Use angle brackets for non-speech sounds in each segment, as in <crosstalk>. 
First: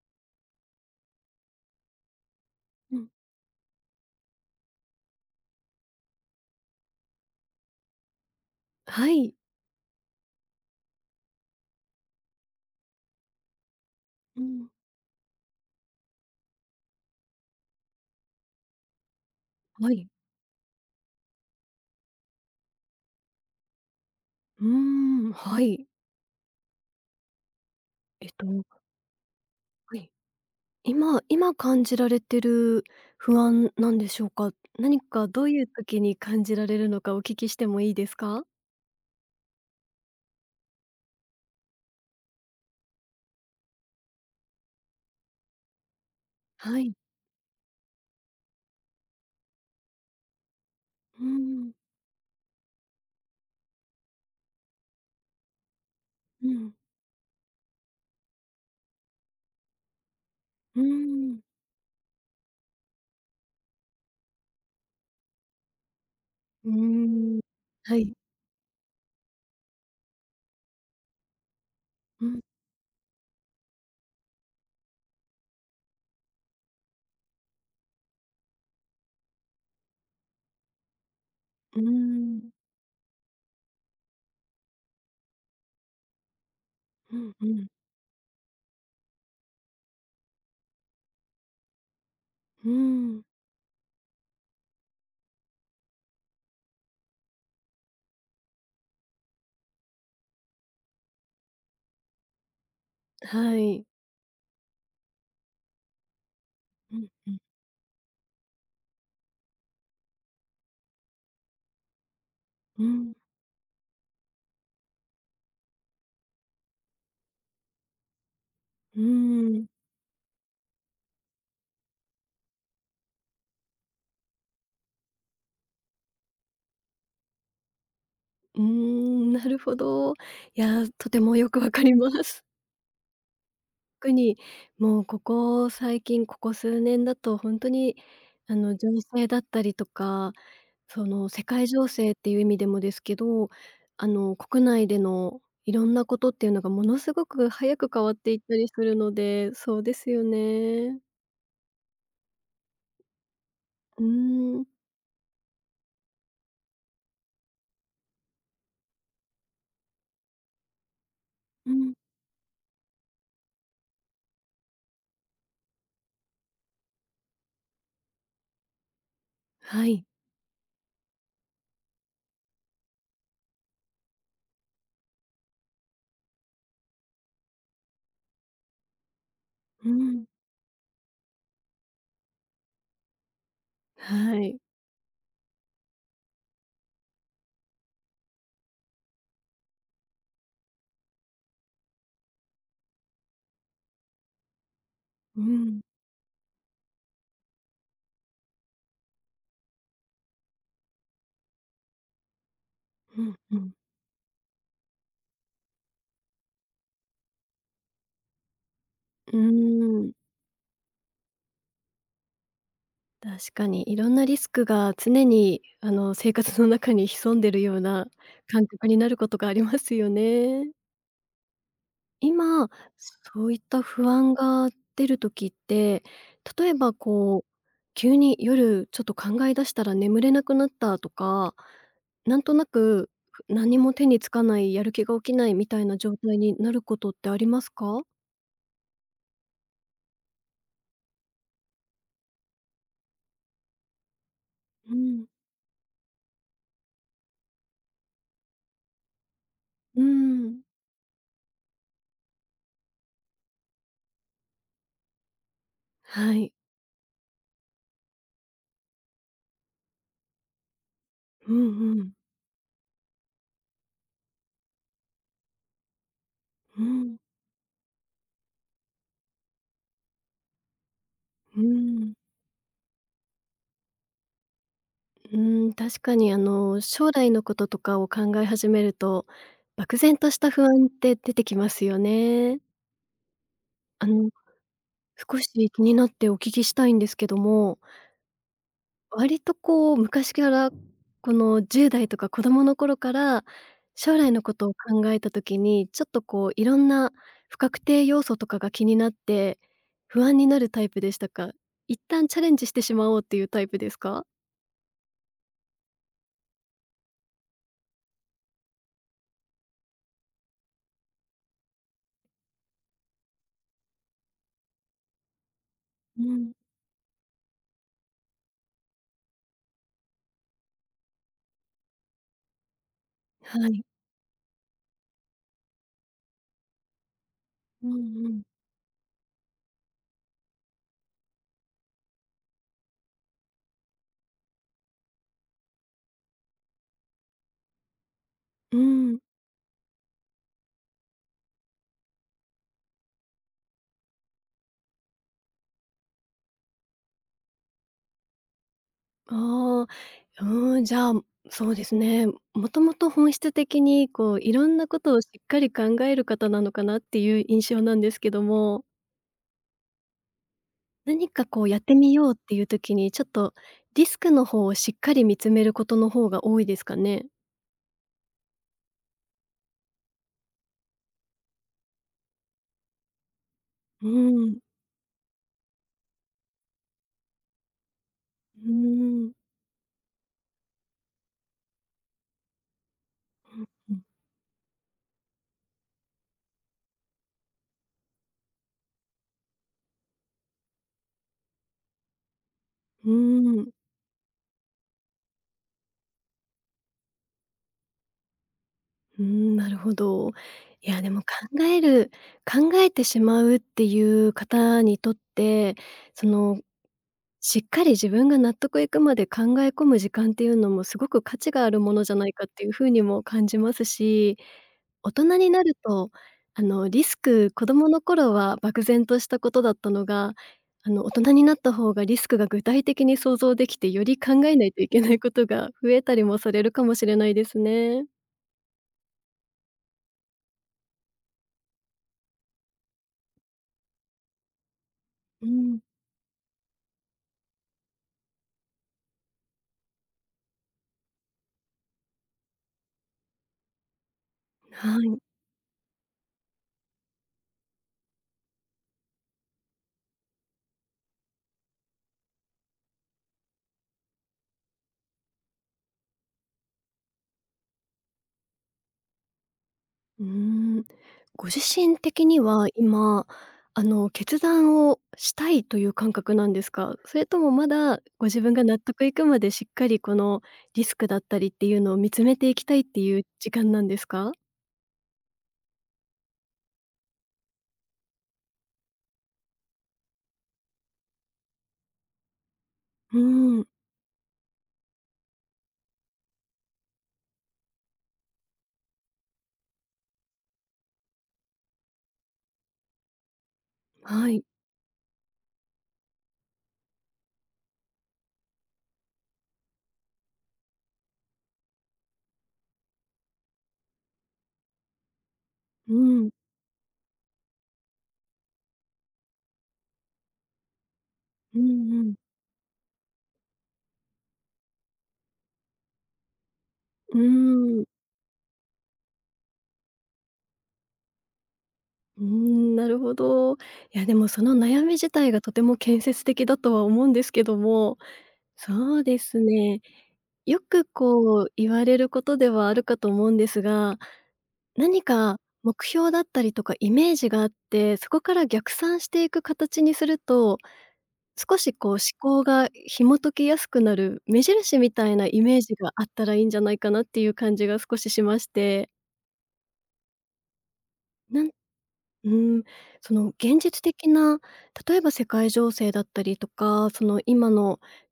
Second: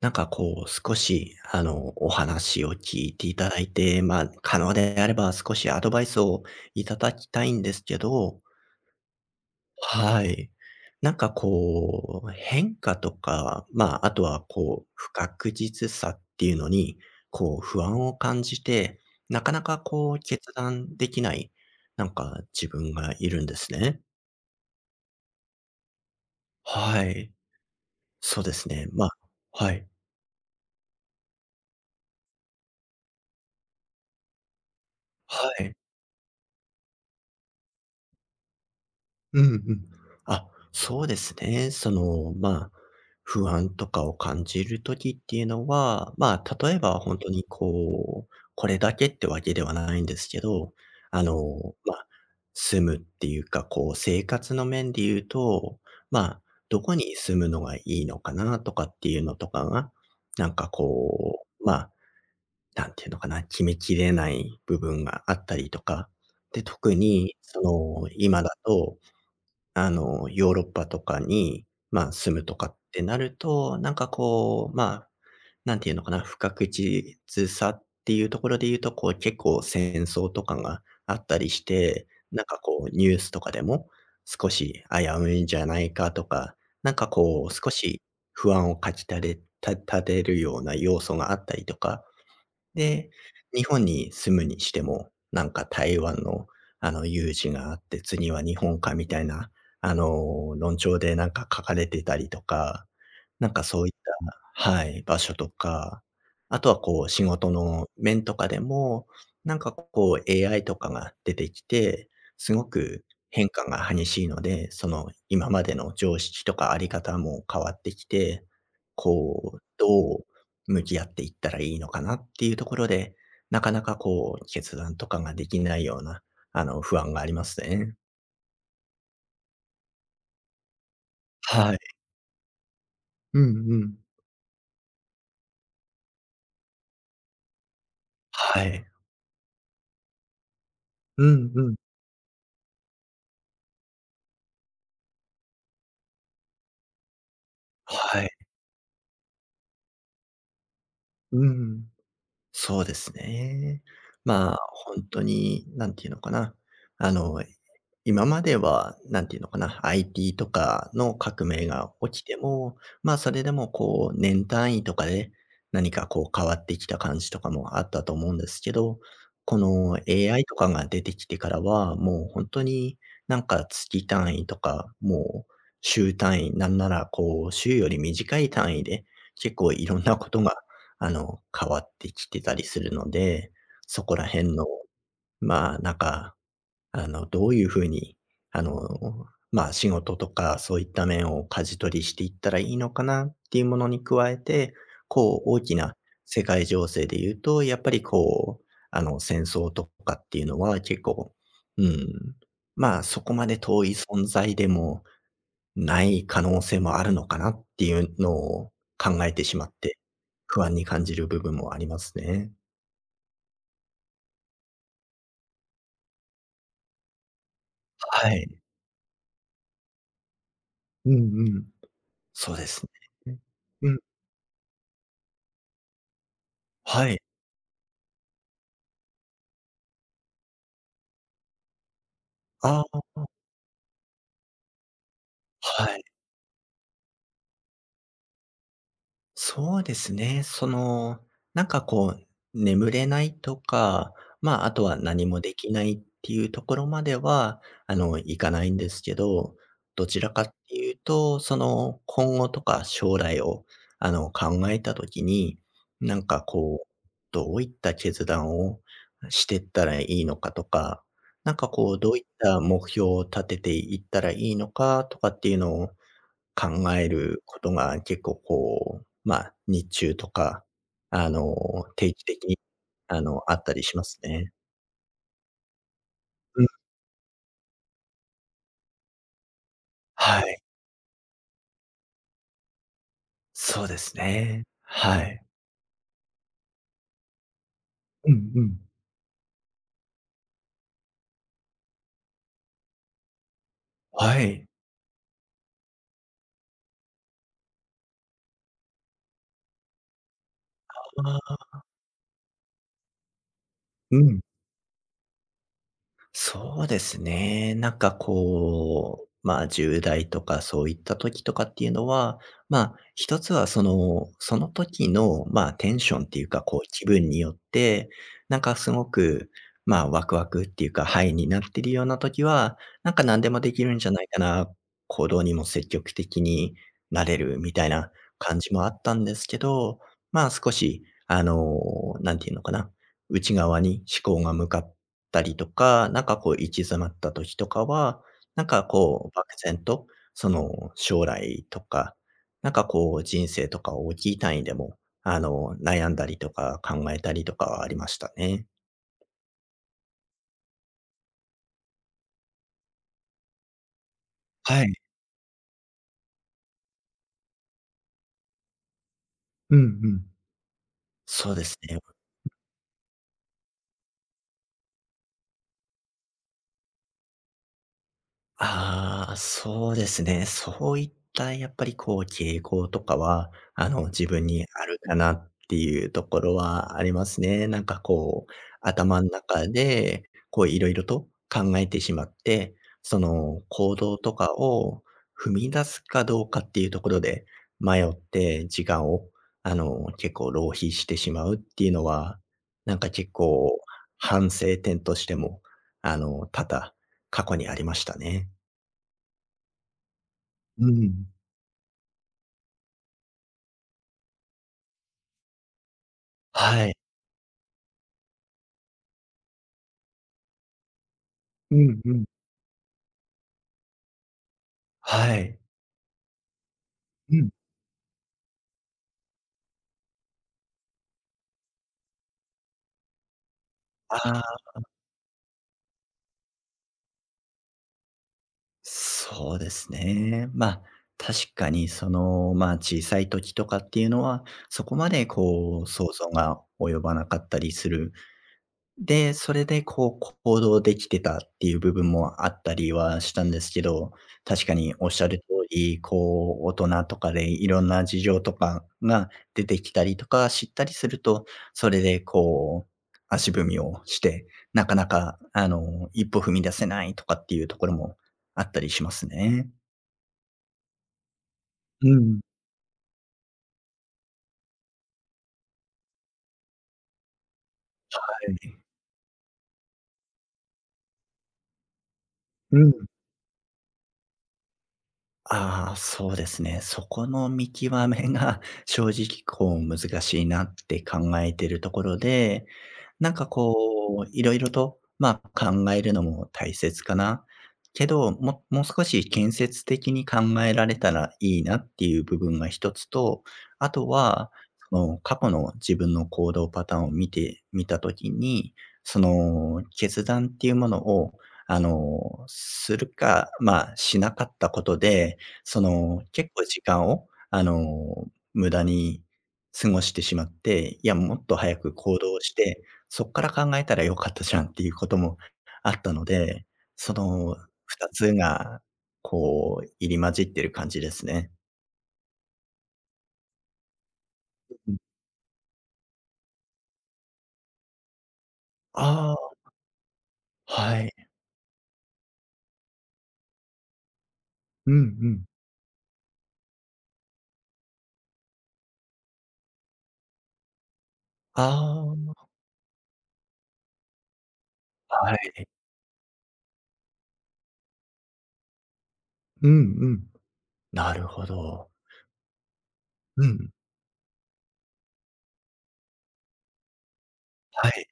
なんかこう、少しお話をうん、聞いていただいて、まあ、可能であれば少しアドバイスをいただきたいんですけど、はい。はい。なんかこう、変化とか、まあ、あとうはん、こう、不確実さっていうのに、こう不安を感じて、なかなかはい。こう決断できない、なんか自分がいるんですね。うーん、はい。はい。そうではすね。まあ、はい。い。今感じられてる不安なんでしょうか？何かどはういうい。時に感じられるのかお聞きしてもいいですか？うんうん。あ、そうですね。その、まあ、不安とかを感じる時っていうのは、まあ、例はえい。ば本当にこう、これだけってわけではないんですけど、うあーの、ん、まあ、住むっていうか、こう生活の面で言うと、まあ、うん、どこに住むのがいいのかなとかっていうのとかが、なんかうーん、こう、まあ、なんていうのかな、決めきれない部分があったりとか、で、うー特にん。そはの、い。今だとヨーロッパとかに、まあ、う住ん、むとかってなると、なんかこう、まあ、なんていうのかな、不確実さっていうところで言うと、こう、結構戦争とかがあったりしうーて、なんん、かこう、ニュースとかでも少し危ういんじゃないかとか、なんかうんうこう、ん、少し不安をかきたれた立てるような要素があったりとか、うーで、ん、日本に住むにしても、なんか台湾の、有事があって、次は日本かみたいな、論調でなんか書かれてたりとか、なんはかそい。ういった、はい、場所とか、あとはうこん、う仕うん、事の面とかでも、なんかこう AI とかが出てきて、すごうーくん、変化が激しいので、その今までの常識とかあり方も変わってきて、うこう、ーん、どう向き合っていったらいいのかなっていうところで、なかなかこう決断とかができないような、不安がありますね。うーん、なるほど。いや、とてもよくわはい。かります。うんうん。特に、もうここ最近、ここ数年だとほんとに、あはの、い。情勢だったりとか、そうの、世ん界うん。情勢っていう意味でもですけど、あの、国内でのいろんなことっていうのがものすごく早く変わっはい。ていったりするので、そうですよね。うん。そうですね。うーまあ、ん、本当に、なんていうのかな、あの、今までは、なんていうのかな、IT とかの革命うん、が起きても、まあそれでもこう、年単位とかで、何かこう変わってきた感じとかもあったと思うんですけど、こはの い、AI とかが出てきてからは、もう本当になんか月単位とか、もう週単位、なんならこう、週より短い単位で、結構いうろんなん、ことが変わってきてたりするので、そこらは辺い、の、まあ、なんか、どういう風に、あの、まあ、仕事とかそういった面を舵取りしていったらいいのかなっていうものに加えて、こうう、大きん、な世界情勢で言うと、やっぱりこう、戦争とかっていうのは結構、うん、まあ、そうこん、まうでん、遠い存在でもない可能性もあるのかなっていうのを考えうーてしまって、ん。不安に感じる部分もありますね。確かに、いろんなリスクが常に、あの、生活の中に潜んでるようなはい。感覚になることがありますよね。うんうん。そうで今、すね。そういったうん。不安が出る時って、例えばはい。こう、急に夜ちょっと考え出したら眠れなくなったとか、なんとなあく、あ、何も手につかない、やる気が起きないみたはいない。状態になることってありますか？そうですね。その、なんかこう、眠れないとか、まあ、あとうはん、何もできないっていうところまでは、いかないんですけど、うどちらかっん、ていうと、その、今後とか将来を、考えたときに、なんはかい。こう、どういった決断をしてったらいいのかとか、うなんんかこうう、ん。どういった目標を立てていったらいいのかとかっていうのを、考うえん、ることが結構こう、まあ、日中とか、あの、うん。定期的に、あったりしますね。うーん、確かにあうん、の、将来のこととかを考え始めると、漠然としはたい。不安って出てきますよね。そうであすの、ね。は少い。し気になってお聞きしたいんですけども、うんうん。割とこう昔から、この10代とか子供の頃から、将来はのこい。とを考えた時に、ちょっとこういろんな不確定要素とかが気になって、不安になるタイプでしたあか？あ、一旦チャレンジしてしまおうっていうタイプですうか？ん。そうですね。なんかこう、まあ、10代とかそういった時とかっていうのは、まあ、一つはその、その時のまあテンショうンっていうん、かこう気分によって、なんかすごくまあワクワクっていうかハイになってるような時は、なんか何でもはできい。るんじゃないかな、行動にも積極的になれるみうたいなんうん。感じもあったんですけど、まあ、少し、なんていうのかな、内側に思考が向かってたりとか、なんかこう行き詰まった時とかは、なんうーかん、こう漠然と、その将来とか、なんかこう人生とか大きい単位でも、悩んだりとか考えたりとかはありましたね。ああ。うーん、じゃあ、そうですね。もともと本質的にこういろんはない。ことをしっかり考える方なのかなっていう印象なんですけども、うんうん。何かそうこでうすやってね。みようっていう時に、ちょっとリスクの方をしっかり見つめることの方が多いですかね？ああ、そうですね。そういったやっぱりこう傾向とかは、うー自分ん、にあるかなっていうところはありますね。なんかこう、うー頭のん、中で、こういろいろと考えてしまって、そのう行ん、動とかを踏み出すかどうかっていうところで迷って時間を、結構浪費してしまうっていうのは、なんうか結ーん、構反省点としても、多々過去にありましたね。うーん、なるほど。ういや、でもん。考えてしまうっていう方にとって、そのはい。しっかり自分が納得いくまで考え込む時間っていうのもすごく価値があうるもんのうじゃん。ないかっていうふうにも感じますし、大人はにい。なると、あの、リスうん。ク子供の頃は漠然としたことだったのが、あの、大人になった方がリスクが具体的に想像できて、より考あえあ、ないといけないことが増えたりもされるかもしれないですね。そうですね。まあ、確かにその、まあ、小さい時とかっていうのは、そこまでうん、こう想像が及ばなかったりするで、それでこう行動できてたっていう部分もあったりはしたんですけど、確かにはおっい。しゃる通り、こう大人とかでいろんな事情とかが出てきたりとか知ったりすると、それでこう足踏みをして、なかなかあの一歩踏み出せないとかっていうところもあったりしますね。うん。ご自身う的にん。は今、あの、決断をしたいという感覚なんですか？それともまだご自は分がい。納得いくまでしっかりこのリスクだったりっていうのを見つめていきたういっん。ていう時間なんですか？ああ、そうですね。そこの見極めが <laughs> 正直こう難しいなって考えてるところで、うーなんかん、こう、いろいろと、まあ、考えるのも大切かな。けど、もう少し建設的に考えられたらいいなっていう部分が一つと、あとはい。は、その過去の自分の行動パターンを見てみたときに、その決断っていうものを、するか、まあ、しなかったことで、そうの、ん、結構時間を、無駄に過ごしてしまって、いや、もっとう早んくうん。行動して、そっから考えたら良かったじゃんっていうこともあったので、そうのーん、2つが、こう、入り混じってる感じですね。うーん、なるほど。いや、でもその悩うみん。自体がとても建設的だとは思うんですけども、そうであすあ、ね、よくはい。こう言われることではあるかと思うんですが、うんう何かん。目標だったりとかイメージがあって、そこから逆算していく形にすると、少しこう思あ考が紐解きやすくなる目印みたあ、いなはイメーい。ジがあったらいいんじゃないかなっていう感じが少ししまして、うんうん。なるなほんど。うん、そのう現ん。実的な、例えば世界情勢だったりとか、その今のはい。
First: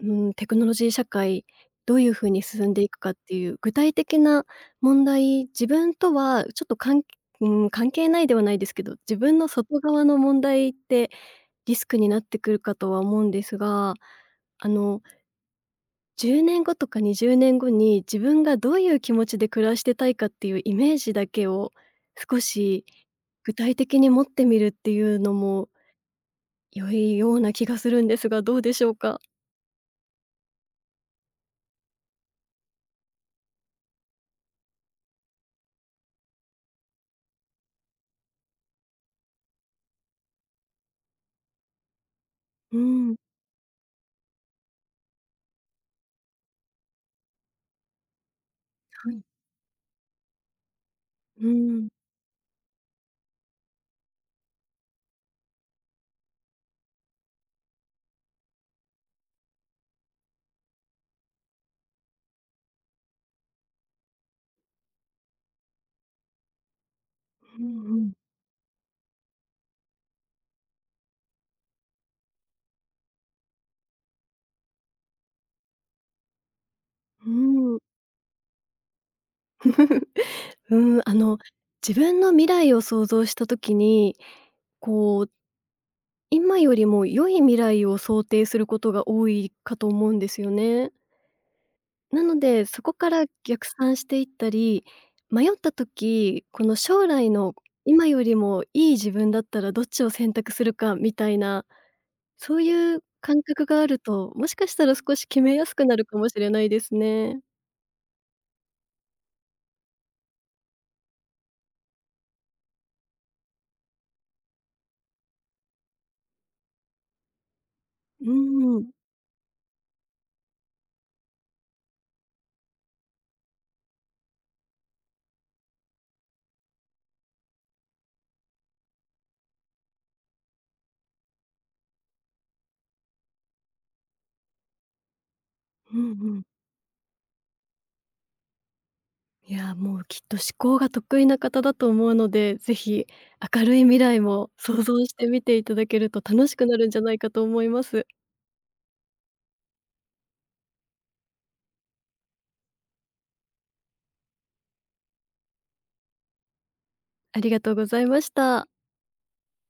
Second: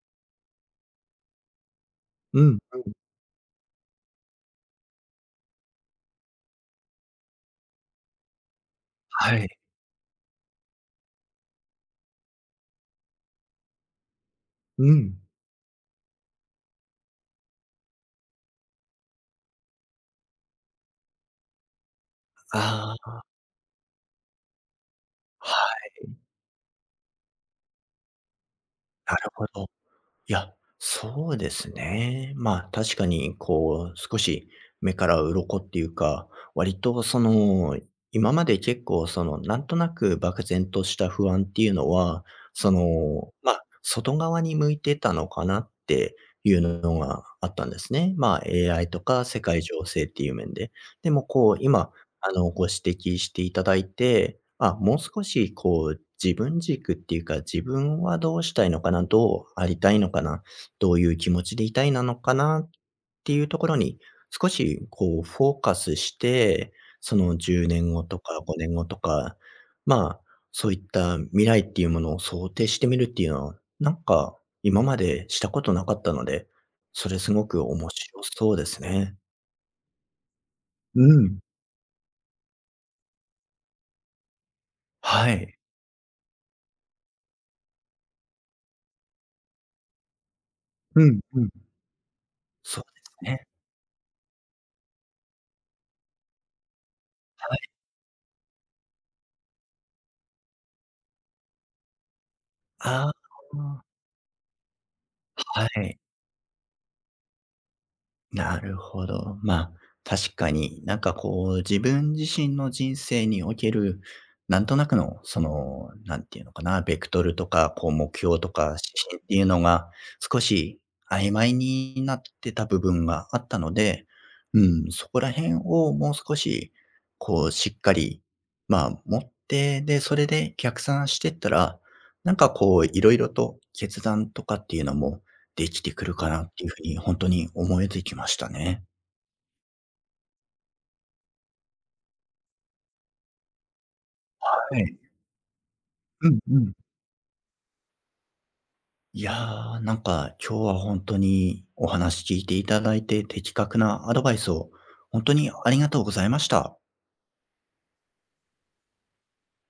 うん、テクノロジー社会、どういう風うにん。進んでいくかっていう具体的な問題、自分とはちょっとうん、関係ないではないですけど、自分はのい。外側の問題ってリスクになってくるかとは思うんですが、あうの、ん。10年後とか20年後に自分がどういう気持ちで暮らしてたいかっていうイメージだけを少しああ、具体的に持ってみるっていうのはもい、良いような気がするんですが、どうでしょうなか？るほど。いや、そうですね。まあ、確かに、こう、少し目から鱗っていうか、割とその、今まで結構その、なんとなく漠然とした不安っていうのは、そうん、の、まあ、外側に向いてたのかなっていうのがあったんですね。まあ、AI とはい。か世界情勢っていう面で。でもうこう、ん。今ご指摘していただいて、あ、もう少しこう、自分軸っていうか、自分はどうしたいのかな、どうありたいのかな、どういう気持ちでいたいなのかなっていうところに、少しこうフォーカスして、そのう10年んう後ん。とか5年後とか、まあ、そういった未来っていうものを想定してみるっていうのは、なんか今までしたことなかったので、それうすごくーん。面白そうですね。<laughs> うーん、うあの、ん。自分の未来を想像した時に、こう、はい。今よりも良い未来を想定することが多いかと思うんですよね。うんうん。なので、そそうこからですね。逆算していったり、迷った時、この将来の今よりもいい自分だったらどっちを選択するかみたいな、そういうああ、感覚があると、もしかしたら少し決めやはすくない。るかもしれないですね。なるほど。まあ、確かに、なんかこう、自分自身の人生における、なんとなくの、その、なんていうのかな、ベクトルとか、こう目う標とかん。指針っていうのが、少し曖昧になってた部分があったので、うん、そこら辺をもう少し、こうしっかり、まあ、持って、で、それで逆算してったら、なんかこういろいろと決断とかっていうのもできてうくんうるかん。なっていうふうに本当に思えてきましたね。いや、もうきっと思考が得意な方だと思うので、ぜひ明るい未来もは想い。像してみていただけるとうん楽しうくん。なるんじゃないかと思います。いやー、なんか今日は本当にお話聞いていただいて、的確なアドバイスを本当にありがとうございました。ありがとうございました。